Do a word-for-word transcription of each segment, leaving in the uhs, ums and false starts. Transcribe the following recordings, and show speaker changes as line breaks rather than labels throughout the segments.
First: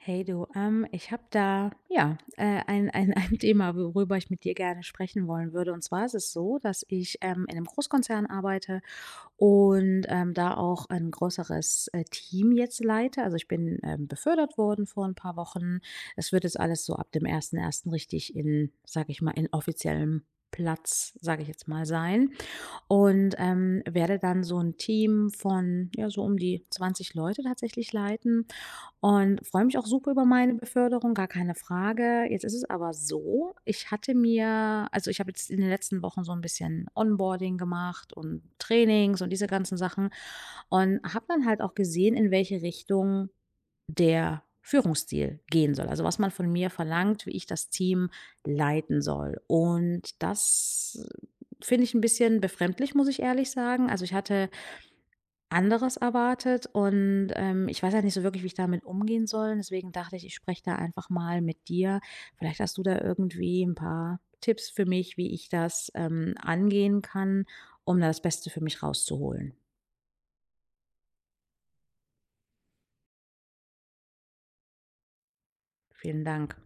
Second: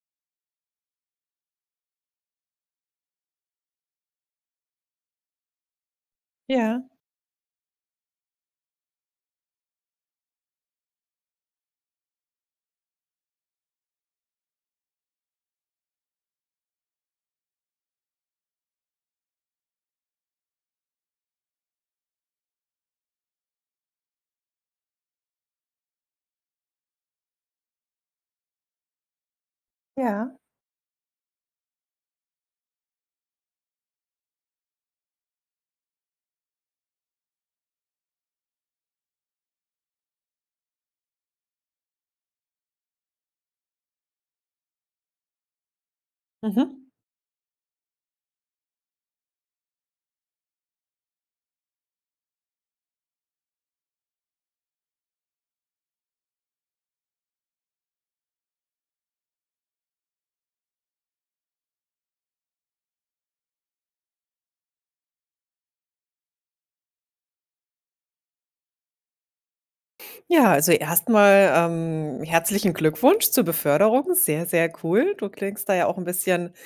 Hey du, ähm, ich habe da ja äh, ein, ein, ein Thema, worüber ich mit dir gerne sprechen wollen würde. Und zwar ist es so,
Ja,
dass ich ähm, in einem Großkonzern arbeite und ähm, da auch ein größeres äh, Team jetzt leite. Also ich bin ähm, befördert worden vor ein paar Wochen. Es wird jetzt alles so ab dem ersten ersten richtig in, sag ich mal, in offiziellem Platz, sage ich jetzt mal, sein und, ähm, werde dann so ein Team von, ja, so um die zwanzig Leute tatsächlich leiten und freue mich auch super über
ja.
meine Beförderung, gar keine Frage. Jetzt ist es aber so, ich hatte mir also, ich habe jetzt in den letzten Wochen so ein bisschen Onboarding gemacht und Trainings und diese ganzen Sachen und habe dann halt auch gesehen, in welche Richtung der Führungsstil gehen soll. Also, was man von mir
Mhm.
verlangt, wie ich das Team leiten soll. Und das finde ich ein bisschen befremdlich, muss ich ehrlich sagen. Also, ich hatte anderes erwartet und, ähm, ich weiß ja nicht so wirklich, wie ich damit umgehen soll. Deswegen dachte ich, ich spreche da einfach mal mit dir. Vielleicht hast du da irgendwie ein paar Tipps für mich, wie ich das, ähm, angehen kann, um da das Beste für mich rauszuholen.
Ja, also erstmal ähm, herzlichen Glückwunsch zur Beförderung. Sehr, sehr cool. Du klingst da ja auch ein
Vielen
bisschen,
Dank.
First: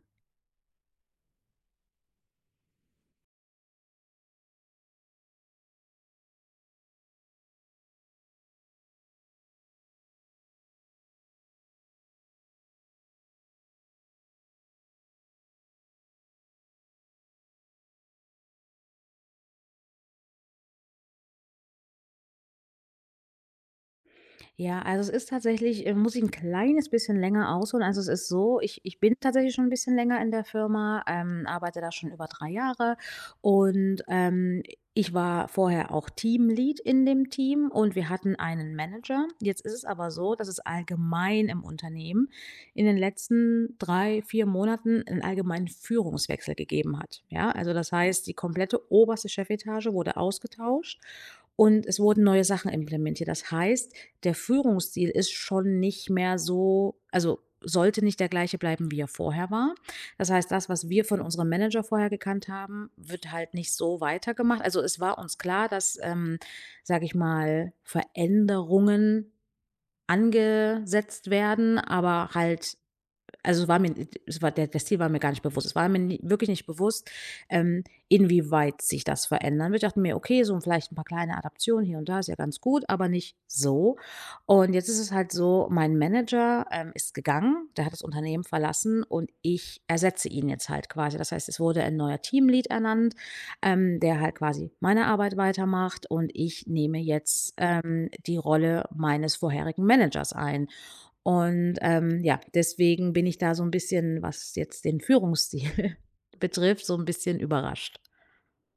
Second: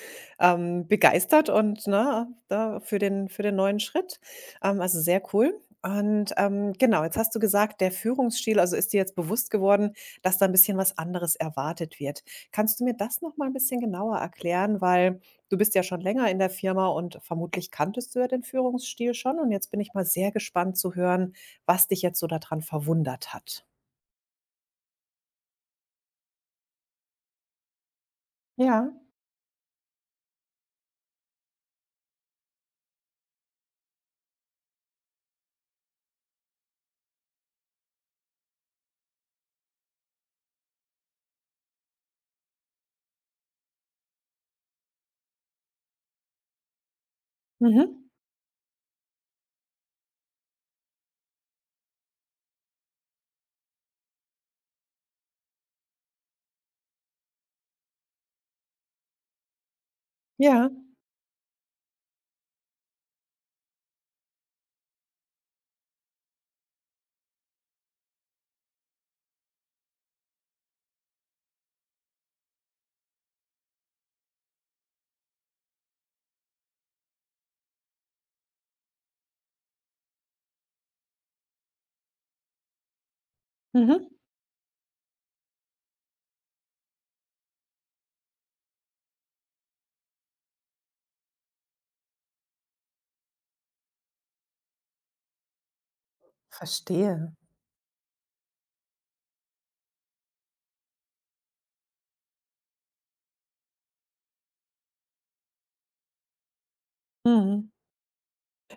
ähm, begeistert und, ne, da für den für den neuen Schritt. Ähm, also sehr cool. Und, ähm, genau, jetzt hast du gesagt, der Führungsstil also ist dir jetzt bewusst geworden, dass da ein bisschen was anderes erwartet wird. Kannst du mir das noch mal 'n bisschen genauer erklären? Weil du bist ja schon länger in der Firma und vermutlich kanntest du ja den Führungsstil schon, und jetzt bin ich mal sehr gespannt zu hören, was dich jetzt so daran verwundert hat.
Ja, also es ist tatsächlich äh, muss ich ein kleines bisschen länger ausholen. Also, es ist so, ich
Ja.
ich bin tatsächlich schon ein bisschen länger in der Firma, ähm, arbeite da schon über drei Jahre und, ähm, ich war vorher auch Teamlead in dem Team und wir hatten einen Manager. Jetzt ist es aber so, dass es allgemein im Unternehmen in den letzten drei vier Monaten einen allgemeinen Führungswechsel gegeben hat, ja? Also, das
Mhm.
heißt, die komplette oberste Chefetage wurde ausgetauscht und es wurden neue Sachen implementiert. Das heißt, der Führungsstil ist schon nicht mehr so, also sollte nicht der gleiche bleiben, wie er vorher war. Das heißt, das,
Ja.
was wir von unserem Manager vorher gekannt haben, wird halt nicht so weitergemacht. Also, es war uns klar, dass, ähm, sage ich mal, Veränderungen angesetzt werden, aber halt also war mir es war der das Ziel war mir gar nicht bewusst. Es war mir ni wirklich nicht bewusst, ähm, inwieweit sich das verändern wird. Ich dachte mir: „Okay, so vielleicht ein paar kleine Adaptionen hier und da ist ja ganz gut, aber nicht so.“
Mhm.
Und jetzt ist es halt so, mein Manager, ähm, ist gegangen, der hat das Unternehmen verlassen und ich ersetze ihn jetzt halt quasi. Das heißt, es wurde ein neuer Teamlead ernannt, ähm, der halt quasi meine Arbeit weitermacht und ich nehme
Verstehe.
jetzt, ähm, die Rolle meines vorherigen Managers ein. Und, ähm, ja, deswegen bin ich da so ein bisschen, was jetzt den Führungsstil betrifft, so ein bisschen
Mhm.
überrascht.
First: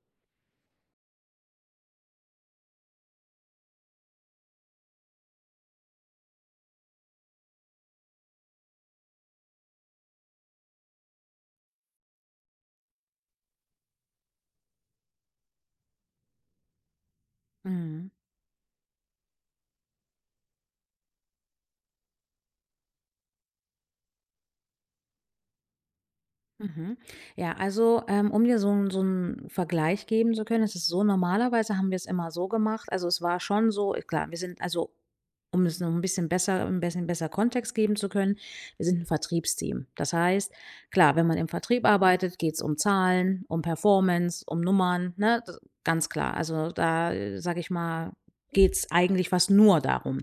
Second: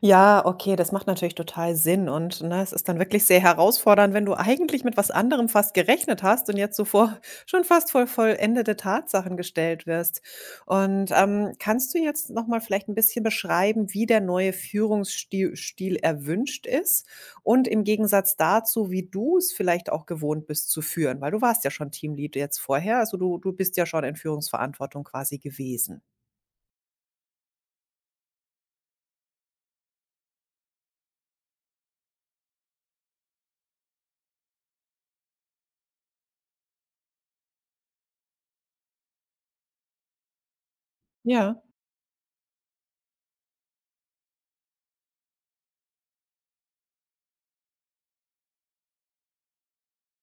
Ja, okay, das macht natürlich total Sinn, und, ne, es ist dann wirklich sehr herausfordernd, wenn du eigentlich mit was anderem fast gerechnet hast und jetzt so vor schon fast voll vollendete Tatsachen gestellt wirst. Und, ähm, kannst du jetzt noch mal vielleicht ein bisschen beschreiben, wie der neue Führungsstil Stil erwünscht ist und im
Mhm.
Gegensatz dazu, wie du es vielleicht auch gewohnt bist zu führen? Weil du warst ja schon Teamlead jetzt vorher, also du du bist ja schon in Führungsverantwortung quasi gewesen.
Mhm. Ja, also ähm, um dir so 'n so 'n Vergleich geben zu können, es ist so, normalerweise haben wir es immer so gemacht. Also, es war schon so, äh, klar, wir sind also, um es noch ein bisschen besser ein bisschen besser Kontext geben zu können, wir sind ein Vertriebsteam. Das heißt, klar, wenn man im
Ja,
Vertrieb arbeitet, geht es um Zahlen, um Performance, um Nummern, ne? D Ganz klar. Also, da, äh, sage ich mal, geht es eigentlich fast nur darum.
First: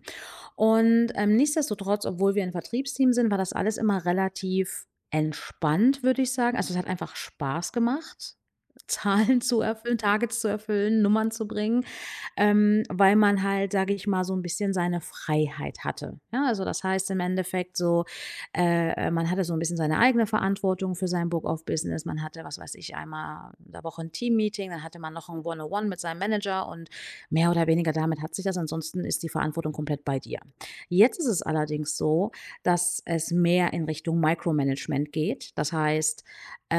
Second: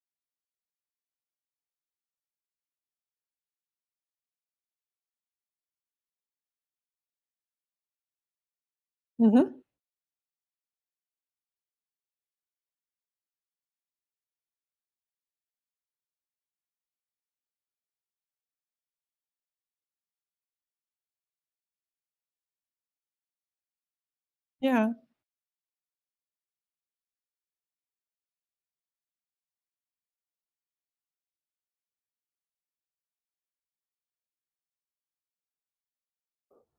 Und, ähm, nichtsdestotrotz, obwohl wir ein Vertriebsteam sind, war das alles immer relativ entspannt, würde ich sagen. Also, es hat einfach Spaß gemacht, Zahlen zu
mhm,
erfüllen, Targets zu erfüllen, Nummern zu bringen, ähm, weil man halt, sage ich mal, so ein bisschen seine Freiheit hatte. Ja, also, das heißt im Endeffekt so, äh, man hatte so ein bisschen seine eigene Verantwortung für sein Book of Business. Man hatte, was weiß ich, einmal in der Woche ein Team-Meeting, dann
ja.
hatte man noch ein One on One mit seinem Manager und mehr oder weniger damit hat sich das. Ansonsten ist die Verantwortung komplett bei dir. Jetzt ist es allerdings so, dass es mehr in Richtung Micromanagement geht. Das heißt,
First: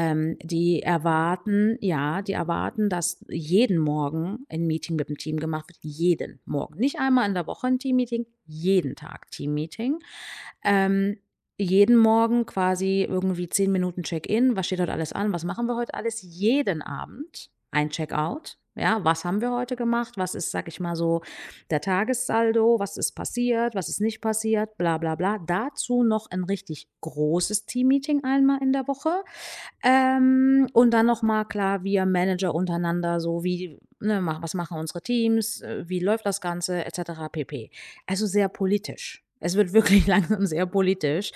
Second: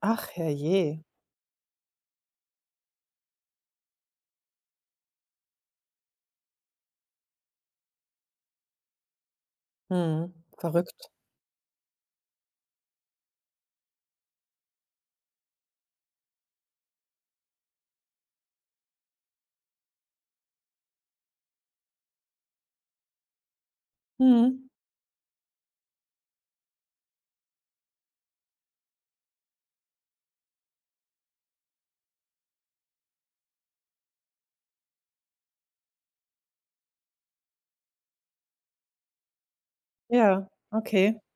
Ach,
die
herrje.
erwarten ja, die erwarten, dass jeden Morgen ein Meeting mit dem Team gemacht wird, jeden Morgen. Nicht einmal in der Woche ein Teammeeting, jeden Tag Teammeeting.
Mhm. Verrückt.
Ähm, Jeden Morgen quasi irgendwie zehn Minuten Check-in. Was steht heute alles an? Was machen wir heute alles? Jeden Abend ein Check-out. Ja, was haben wir heute gemacht? Was ist, sage ich mal so, der Tagessaldo? Was ist passiert? Was ist nicht
Mhm.
passiert? Bla bla bla. Dazu noch ein richtig großes Teammeeting einmal in der Woche, ähm, und dann noch mal klar, wir Manager untereinander, so wie ne, mach was machen unsere Teams, äh, wie läuft das Ganze et cetera pp. Also, sehr politisch. Es wird wirklich langsam
Ja,
sehr
okay.
politisch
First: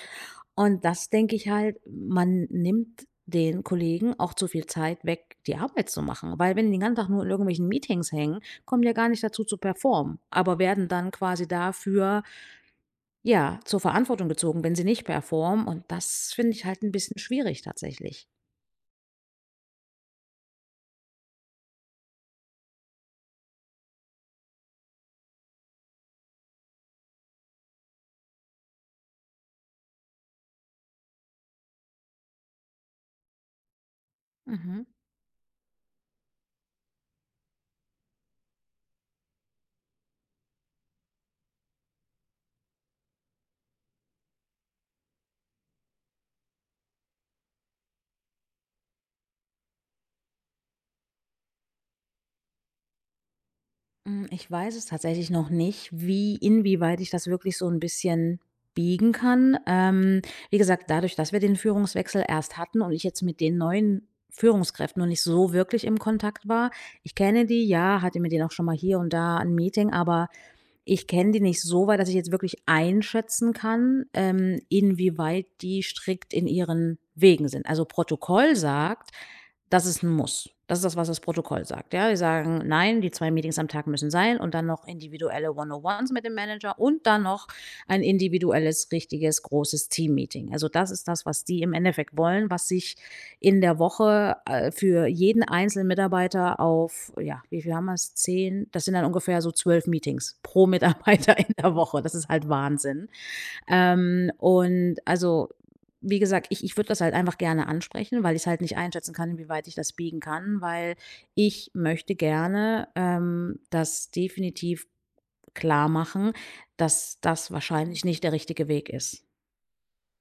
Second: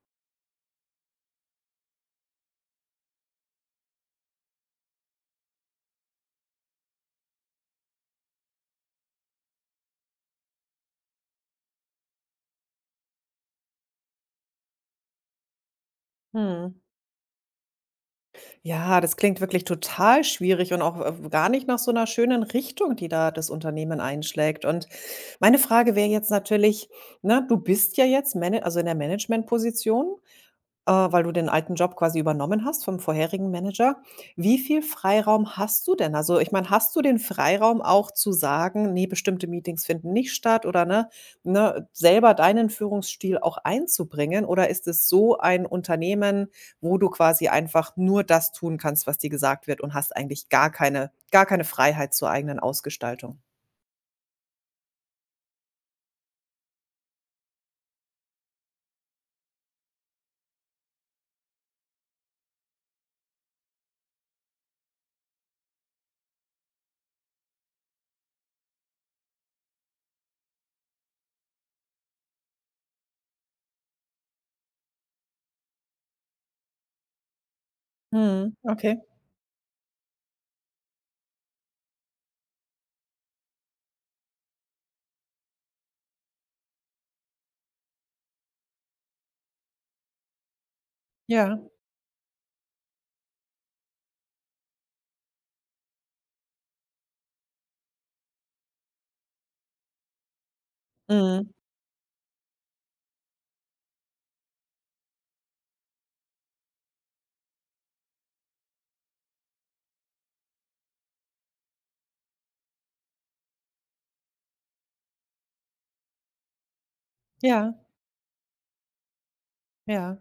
und das denke ich halt, man nimmt den Kollegen auch zu viel Zeit weg, die Arbeit zu machen, weil wenn die den ganzen Tag nur in irgendwelchen Meetings hängen, kommen die ja gar nicht dazu zu performen, aber werden dann quasi dafür, ja, zur Verantwortung gezogen, wenn sie nicht performen und das finde ich
Mhm.
halt ein bisschen schwierig tatsächlich.
Ja, das klingt wirklich total schwierig und auch, äh, gar nicht nach so einer schönen Richtung, die da das Unternehmen einschlägt. Und meine Frage wäre jetzt natürlich, ne, du bist ja jetzt Mana also, in der Managementposition. Äh, weil du den alten Job quasi übernommen hast vom vorherigen Manager. Wie viel
Mhm.
Freiraum hast du denn? Also, ich meine, hast du den Freiraum auch zu sagen: nee, bestimmte Meetings finden nicht statt“ oder ne ne, selber deinen Führungsstil auch einzubringen? Oder ist es so ein Unternehmen, wo du quasi einfach nur das tun kannst, was dir gesagt wird, und hast eigentlich gar keine gar keine Freiheit zur eigenen Ausgestaltung?
Hm, ich weiß es tatsächlich noch nicht, wie inwieweit ich das wirklich so ein bisschen biegen kann. Ähm, wie gesagt, dadurch, dass wir den Führungswechsel erst hatten und ich jetzt mit den neuen Führungskräften noch nicht so wirklich im Kontakt war, ich kenne die, ja, hatte mit denen auch schon mal hier und da ein Meeting, aber ich kenne die nicht so weit, dass ich jetzt wirklich einschätzen kann, ähm, inwieweit die strikt in ihren Wegen sind. Also
Mhm,
Protokoll
okay.
sagt, das ist ein Muss. Das ist das, was das Protokoll sagt, ja? Die sagen: „Nein, die zwei Meetings am Tag müssen sein und dann noch individuelle One-on-ones mit dem Manager und dann noch ein individuelles, richtiges, großes Team-Meeting.“ Also, das ist das, was
Ja.
die im Endeffekt wollen, was sich in der Woche, äh, für jeden einzelnen Mitarbeiter auf ja, wie viel haben wir es, zehn, das sind dann ungefähr so zwölf Meetings pro Mitarbeiter
Mhm.
in der Woche. Das ist halt Wahnsinn. Ähm, und also, wie gesagt, ich ich würde das halt einfach gerne ansprechen, weil ich es halt nicht einschätzen kann, inwieweit ich das biegen kann, weil ich möchte gerne, ähm, das definitiv klar machen, dass das
Ja.
wahrscheinlich nicht der richtige Weg ist.
Ja.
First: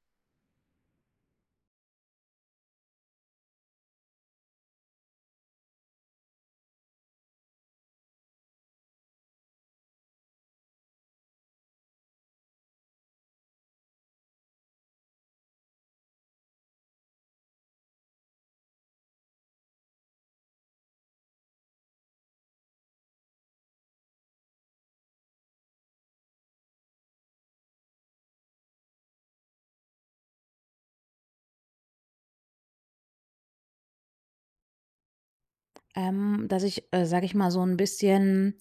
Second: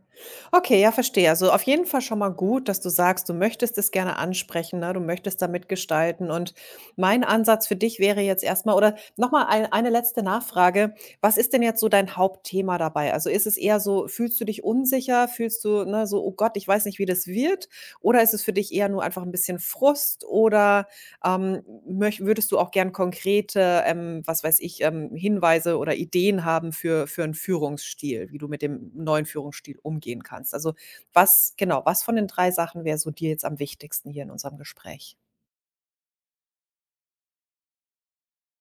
Okay, ja, verstehe. Also, auf jeden Fall schon mal gut, dass du sagst, du möchtest es gerne ansprechen, ne? Du möchtest da mitgestalten, und mein Ansatz für dich wäre jetzt erstmal oder noch mal ein eine letzte Nachfrage. Was ist denn jetzt so dein Hauptthema dabei? Also, ist es eher so, fühlst du dich unsicher? Fühlst du, ne, so: „Oh Gott, ich weiß nicht, wie das wird“? Oder ist es für dich eher nur einfach ein bisschen Frust, oder, ähm, möch würdest du auch gern konkrete, ähm, was weiß ich, ähm, Hinweise oder Ideen haben für für einen Führungsstil, wie du mit dem neuen Führungsstil umgehen kannst? Also, was genau, was von den drei Sachen wäre so dir jetzt am wichtigsten hier in unserem Gespräch?
Ähm, dass ich, äh, sage ich mal, so ein bisschen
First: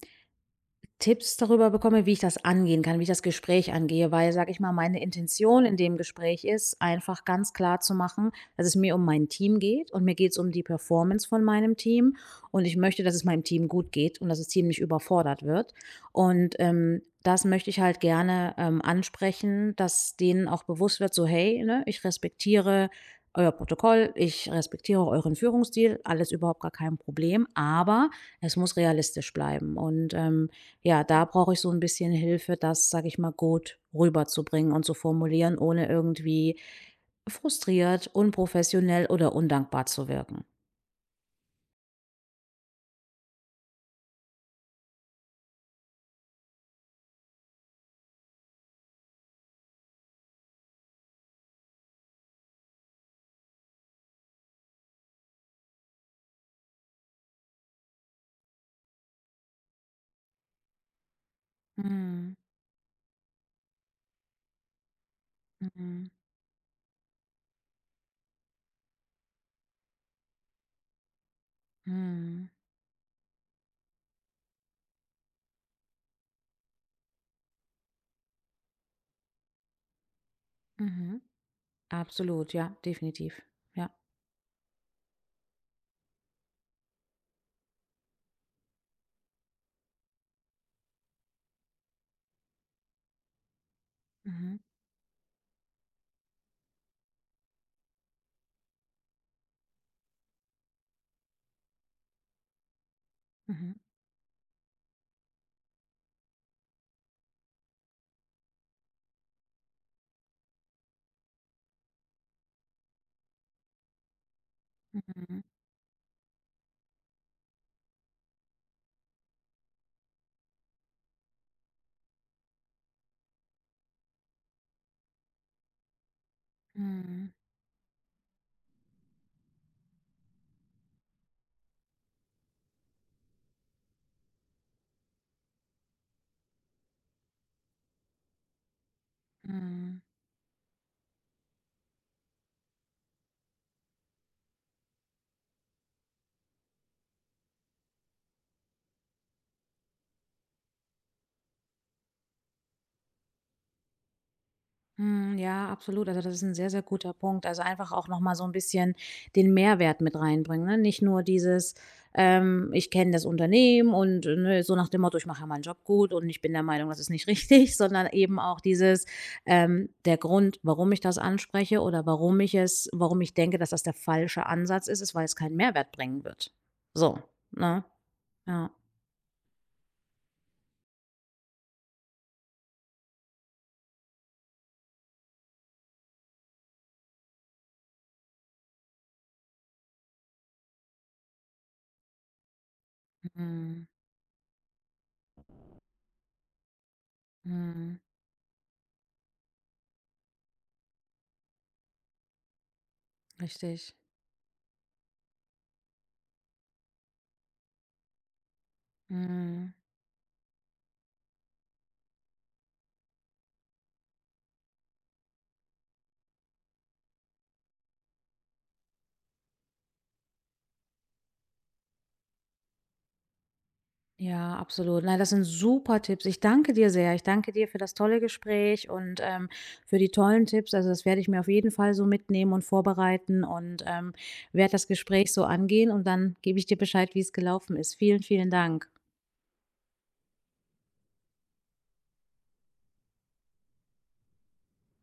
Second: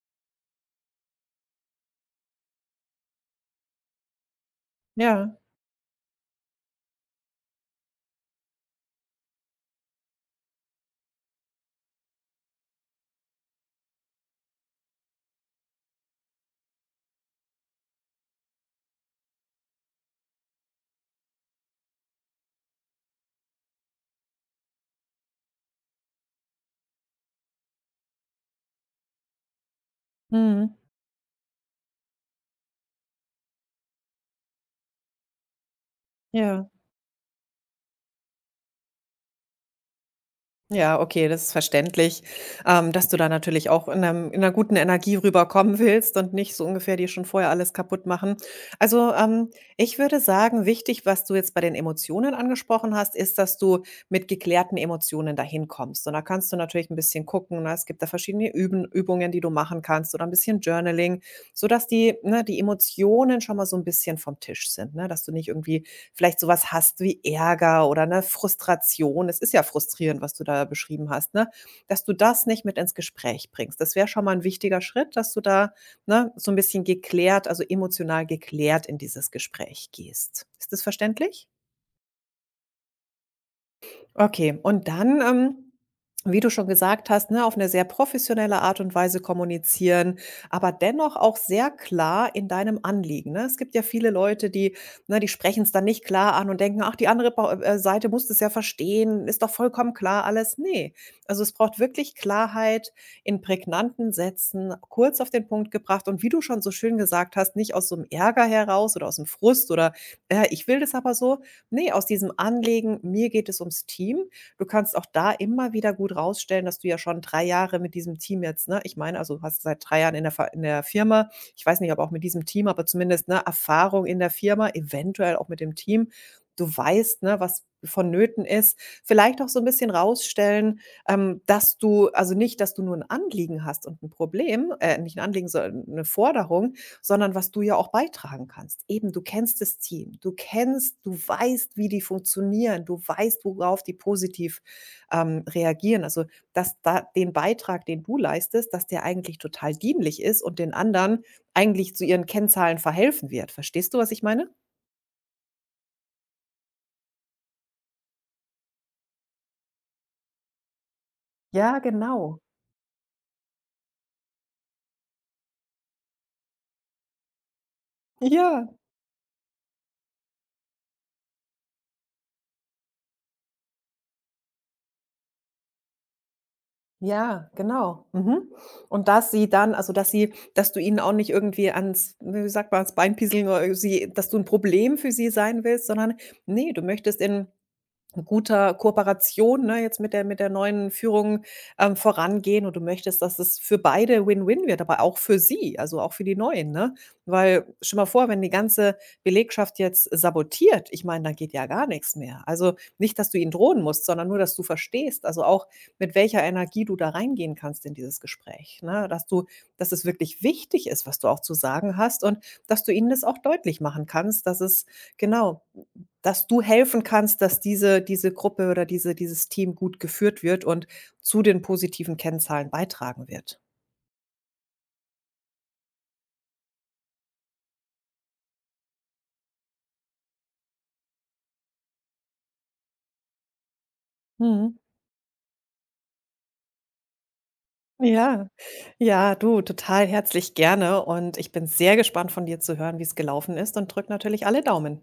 Tipps darüber bekomme, wie ich das angehen kann, wie ich das Gespräch angehe, weil, sage ich mal, meine
Ja.
Intention in dem Gespräch ist, einfach ganz klar zu machen, dass es mir um mein Team geht und mir geht es um die Performance von meinem Team und ich möchte, dass es meinem Team gut geht und dass das Team nicht überfordert wird. Und ähm, das möchte ich halt gerne, ähm, ansprechen, dass denen auch bewusst wird, so hey, ne, ich respektiere euer Protokoll, ich respektiere euren Führungsstil, alles überhaupt gar kein Problem, aber es muss realistisch bleiben. Und ähm,
Mhm.
ja, da brauche ich so ein bisschen Hilfe, das, sage ich mal, gut rüberzubringen und zu formulieren, ohne irgendwie
Ja.
frustriert, unprofessionell oder undankbar zu wirken.
Ja, okay, das ist verständlich, ähm, dass du da natürlich auch in 'nem in 'ner guten Energie rüberkommen willst und nicht so ungefähr dir schon vorher alles kaputt machen. Also, ähm, ich würde sagen, wichtig, was du jetzt bei den Emotionen angesprochen hast, ist, dass du mit geklärten Emotionen dahin kommst. Und da kannst du natürlich ein bisschen gucken, ne? Es gibt da verschiedene Üben Übungen, die du machen kannst, oder ein bisschen Journaling, sodass die,
Mhm,
ne, die Emotionen schon mal so ein bisschen vom Tisch sind, ne? Dass du nicht irgendwie
mhm,
vielleicht sowas hast wie Ärger oder eine Frustration. Es ist ja frustrierend, was du da beschrieben hast, ne? Dass du das
mhm,
nicht mit ins Gespräch bringst. Das wäre schon mal ein wichtiger Schritt, dass du da, ne, so ein bisschen geklärt, also emotional geklärt in dieses Gespräch gehst. Ist das
mhm.
verständlich?
Absolut, ja, definitiv. Ja.
Okay, und dann, ähm, wie du schon gesagt hast, ne, auf eine sehr professionelle Art und Weise kommunizieren, aber dennoch auch sehr klar in deinem Anliegen, ne? Es gibt ja viele Leute,
Mhm,
die, ne, die sprechen es dann nicht klar an und denken: „Ach, die andere Pau äh, Seite muss es ja verstehen, ist doch vollkommen klar alles.“ Ne, also, es braucht wirklich Klarheit in
mhm,
prägnanten Sätzen, kurz auf den Punkt gebracht, und wie du schon so schön gesagt hast, nicht aus so einem Ärger heraus oder aus aus'm Frust oder: „Äh, ich will das aber so“, nee, aus diesem Anlegen: „Mir geht es ums Team.“ Du kannst auch da
mhm,
immer wieder gut rausstellen, dass du ja schon drei Jahre mit diesem Team jetzt, ne, ich meine, also, du hast seit drei Jahren in der Fa in der Firma. Ich weiß nicht, ob auch mit diesem Team, aber zumindest, ne, Erfahrung in der Firma, eventuell auch mit dem Team. Du weißt,
mhm,
ne, was vonnöten ist. Vielleicht auch so ein bisschen rausstellen, ähm, dass du, also, nicht, dass du nur ein Anliegen hast und ein Problem, äh, nicht ein Anliegen, sondern eine Forderung, sondern was du ja auch beitragen kannst. Eben, du kennst das
mhm.
Team, du kennst du weißt, wie die funktionieren, du weißt, worauf die positiv, ähm, reagieren. Also, dass da den Beitrag, den du leistest, dass der eigentlich total dienlich ist und den anderen eigentlich zu ihren Kennzahlen verhelfen wird. Verstehst du, was ich meine?
Hm, ja, absolut. Also, das ist ein sehr, sehr guter Punkt. Also, einfach auch noch mal so ein bisschen den Mehrwert mit reinbringen, ne? Nicht nur dieses,
Ja, genau.
ähm: „Ich kenne das Unternehmen und, äh, ne, so nach dem Motto, ich mache ja meinen Job gut und ich bin der Meinung, das ist nicht richtig“, sondern eben auch
Ja.
dieses, ähm, der Grund, warum ich das anspreche oder warum ich es warum ich denke, dass das der falsche Ansatz ist, ist, weil es keinen Mehrwert bringen wird. So,
Ja,
ne?
genau. Mhm.
Ja.
Und dass sie dann, also, dass sie, dass du ihnen auch nicht irgendwie ans ne, wie sagt man, ans Bein pieseln, oder sie, dass du ein Problem für sie sein willst, sondern nee, du möchtest in guter Kooperation, ne, jetzt mit der mit der neuen Führung, ähm, vorangehen, und du möchtest, dass es für
Mhm.
beide Win-Win wird, aber auch für sie, also auch für die Neuen, ne? Weil schon
Mhm.
mal vor, wenn die ganze Belegschaft jetzt sabotiert, ich meine, dann geht ja gar nichts mehr. Also, nicht, dass du ihnen
Richtig.
drohen musst, sondern nur, dass du verstehst, also auch mit welcher Energie du da reingehen kannst in dieses Gespräch, ne? Dass du
Mhm.
dass es wirklich wichtig ist, was du auch zu sagen hast, und dass du ihnen das auch deutlich machen kannst, dass es genau, dass du helfen kannst, dass diese diese Gruppe oder diese dieses Team gut geführt wird und zu den positiven Kennzahlen beitragen wird.
Ja, absolut. Nein, das sind super Tipps. Ich danke dir sehr. Ich danke dir für das tolle Gespräch und, ähm, für die tollen Tipps. Also das werde ich mir auf jeden Fall so mitnehmen und vorbereiten und, ähm, werde
Mhm.
das Gespräch so angehen und dann gebe ich dir Bescheid, wie es gelaufen ist. Vielen,
Ja.
vielen Dank.
Ja, du, total herzlich gerne, und ich bin sehr gespannt von dir zu hören, wie es gelaufen ist, und drück natürlich alle Daumen.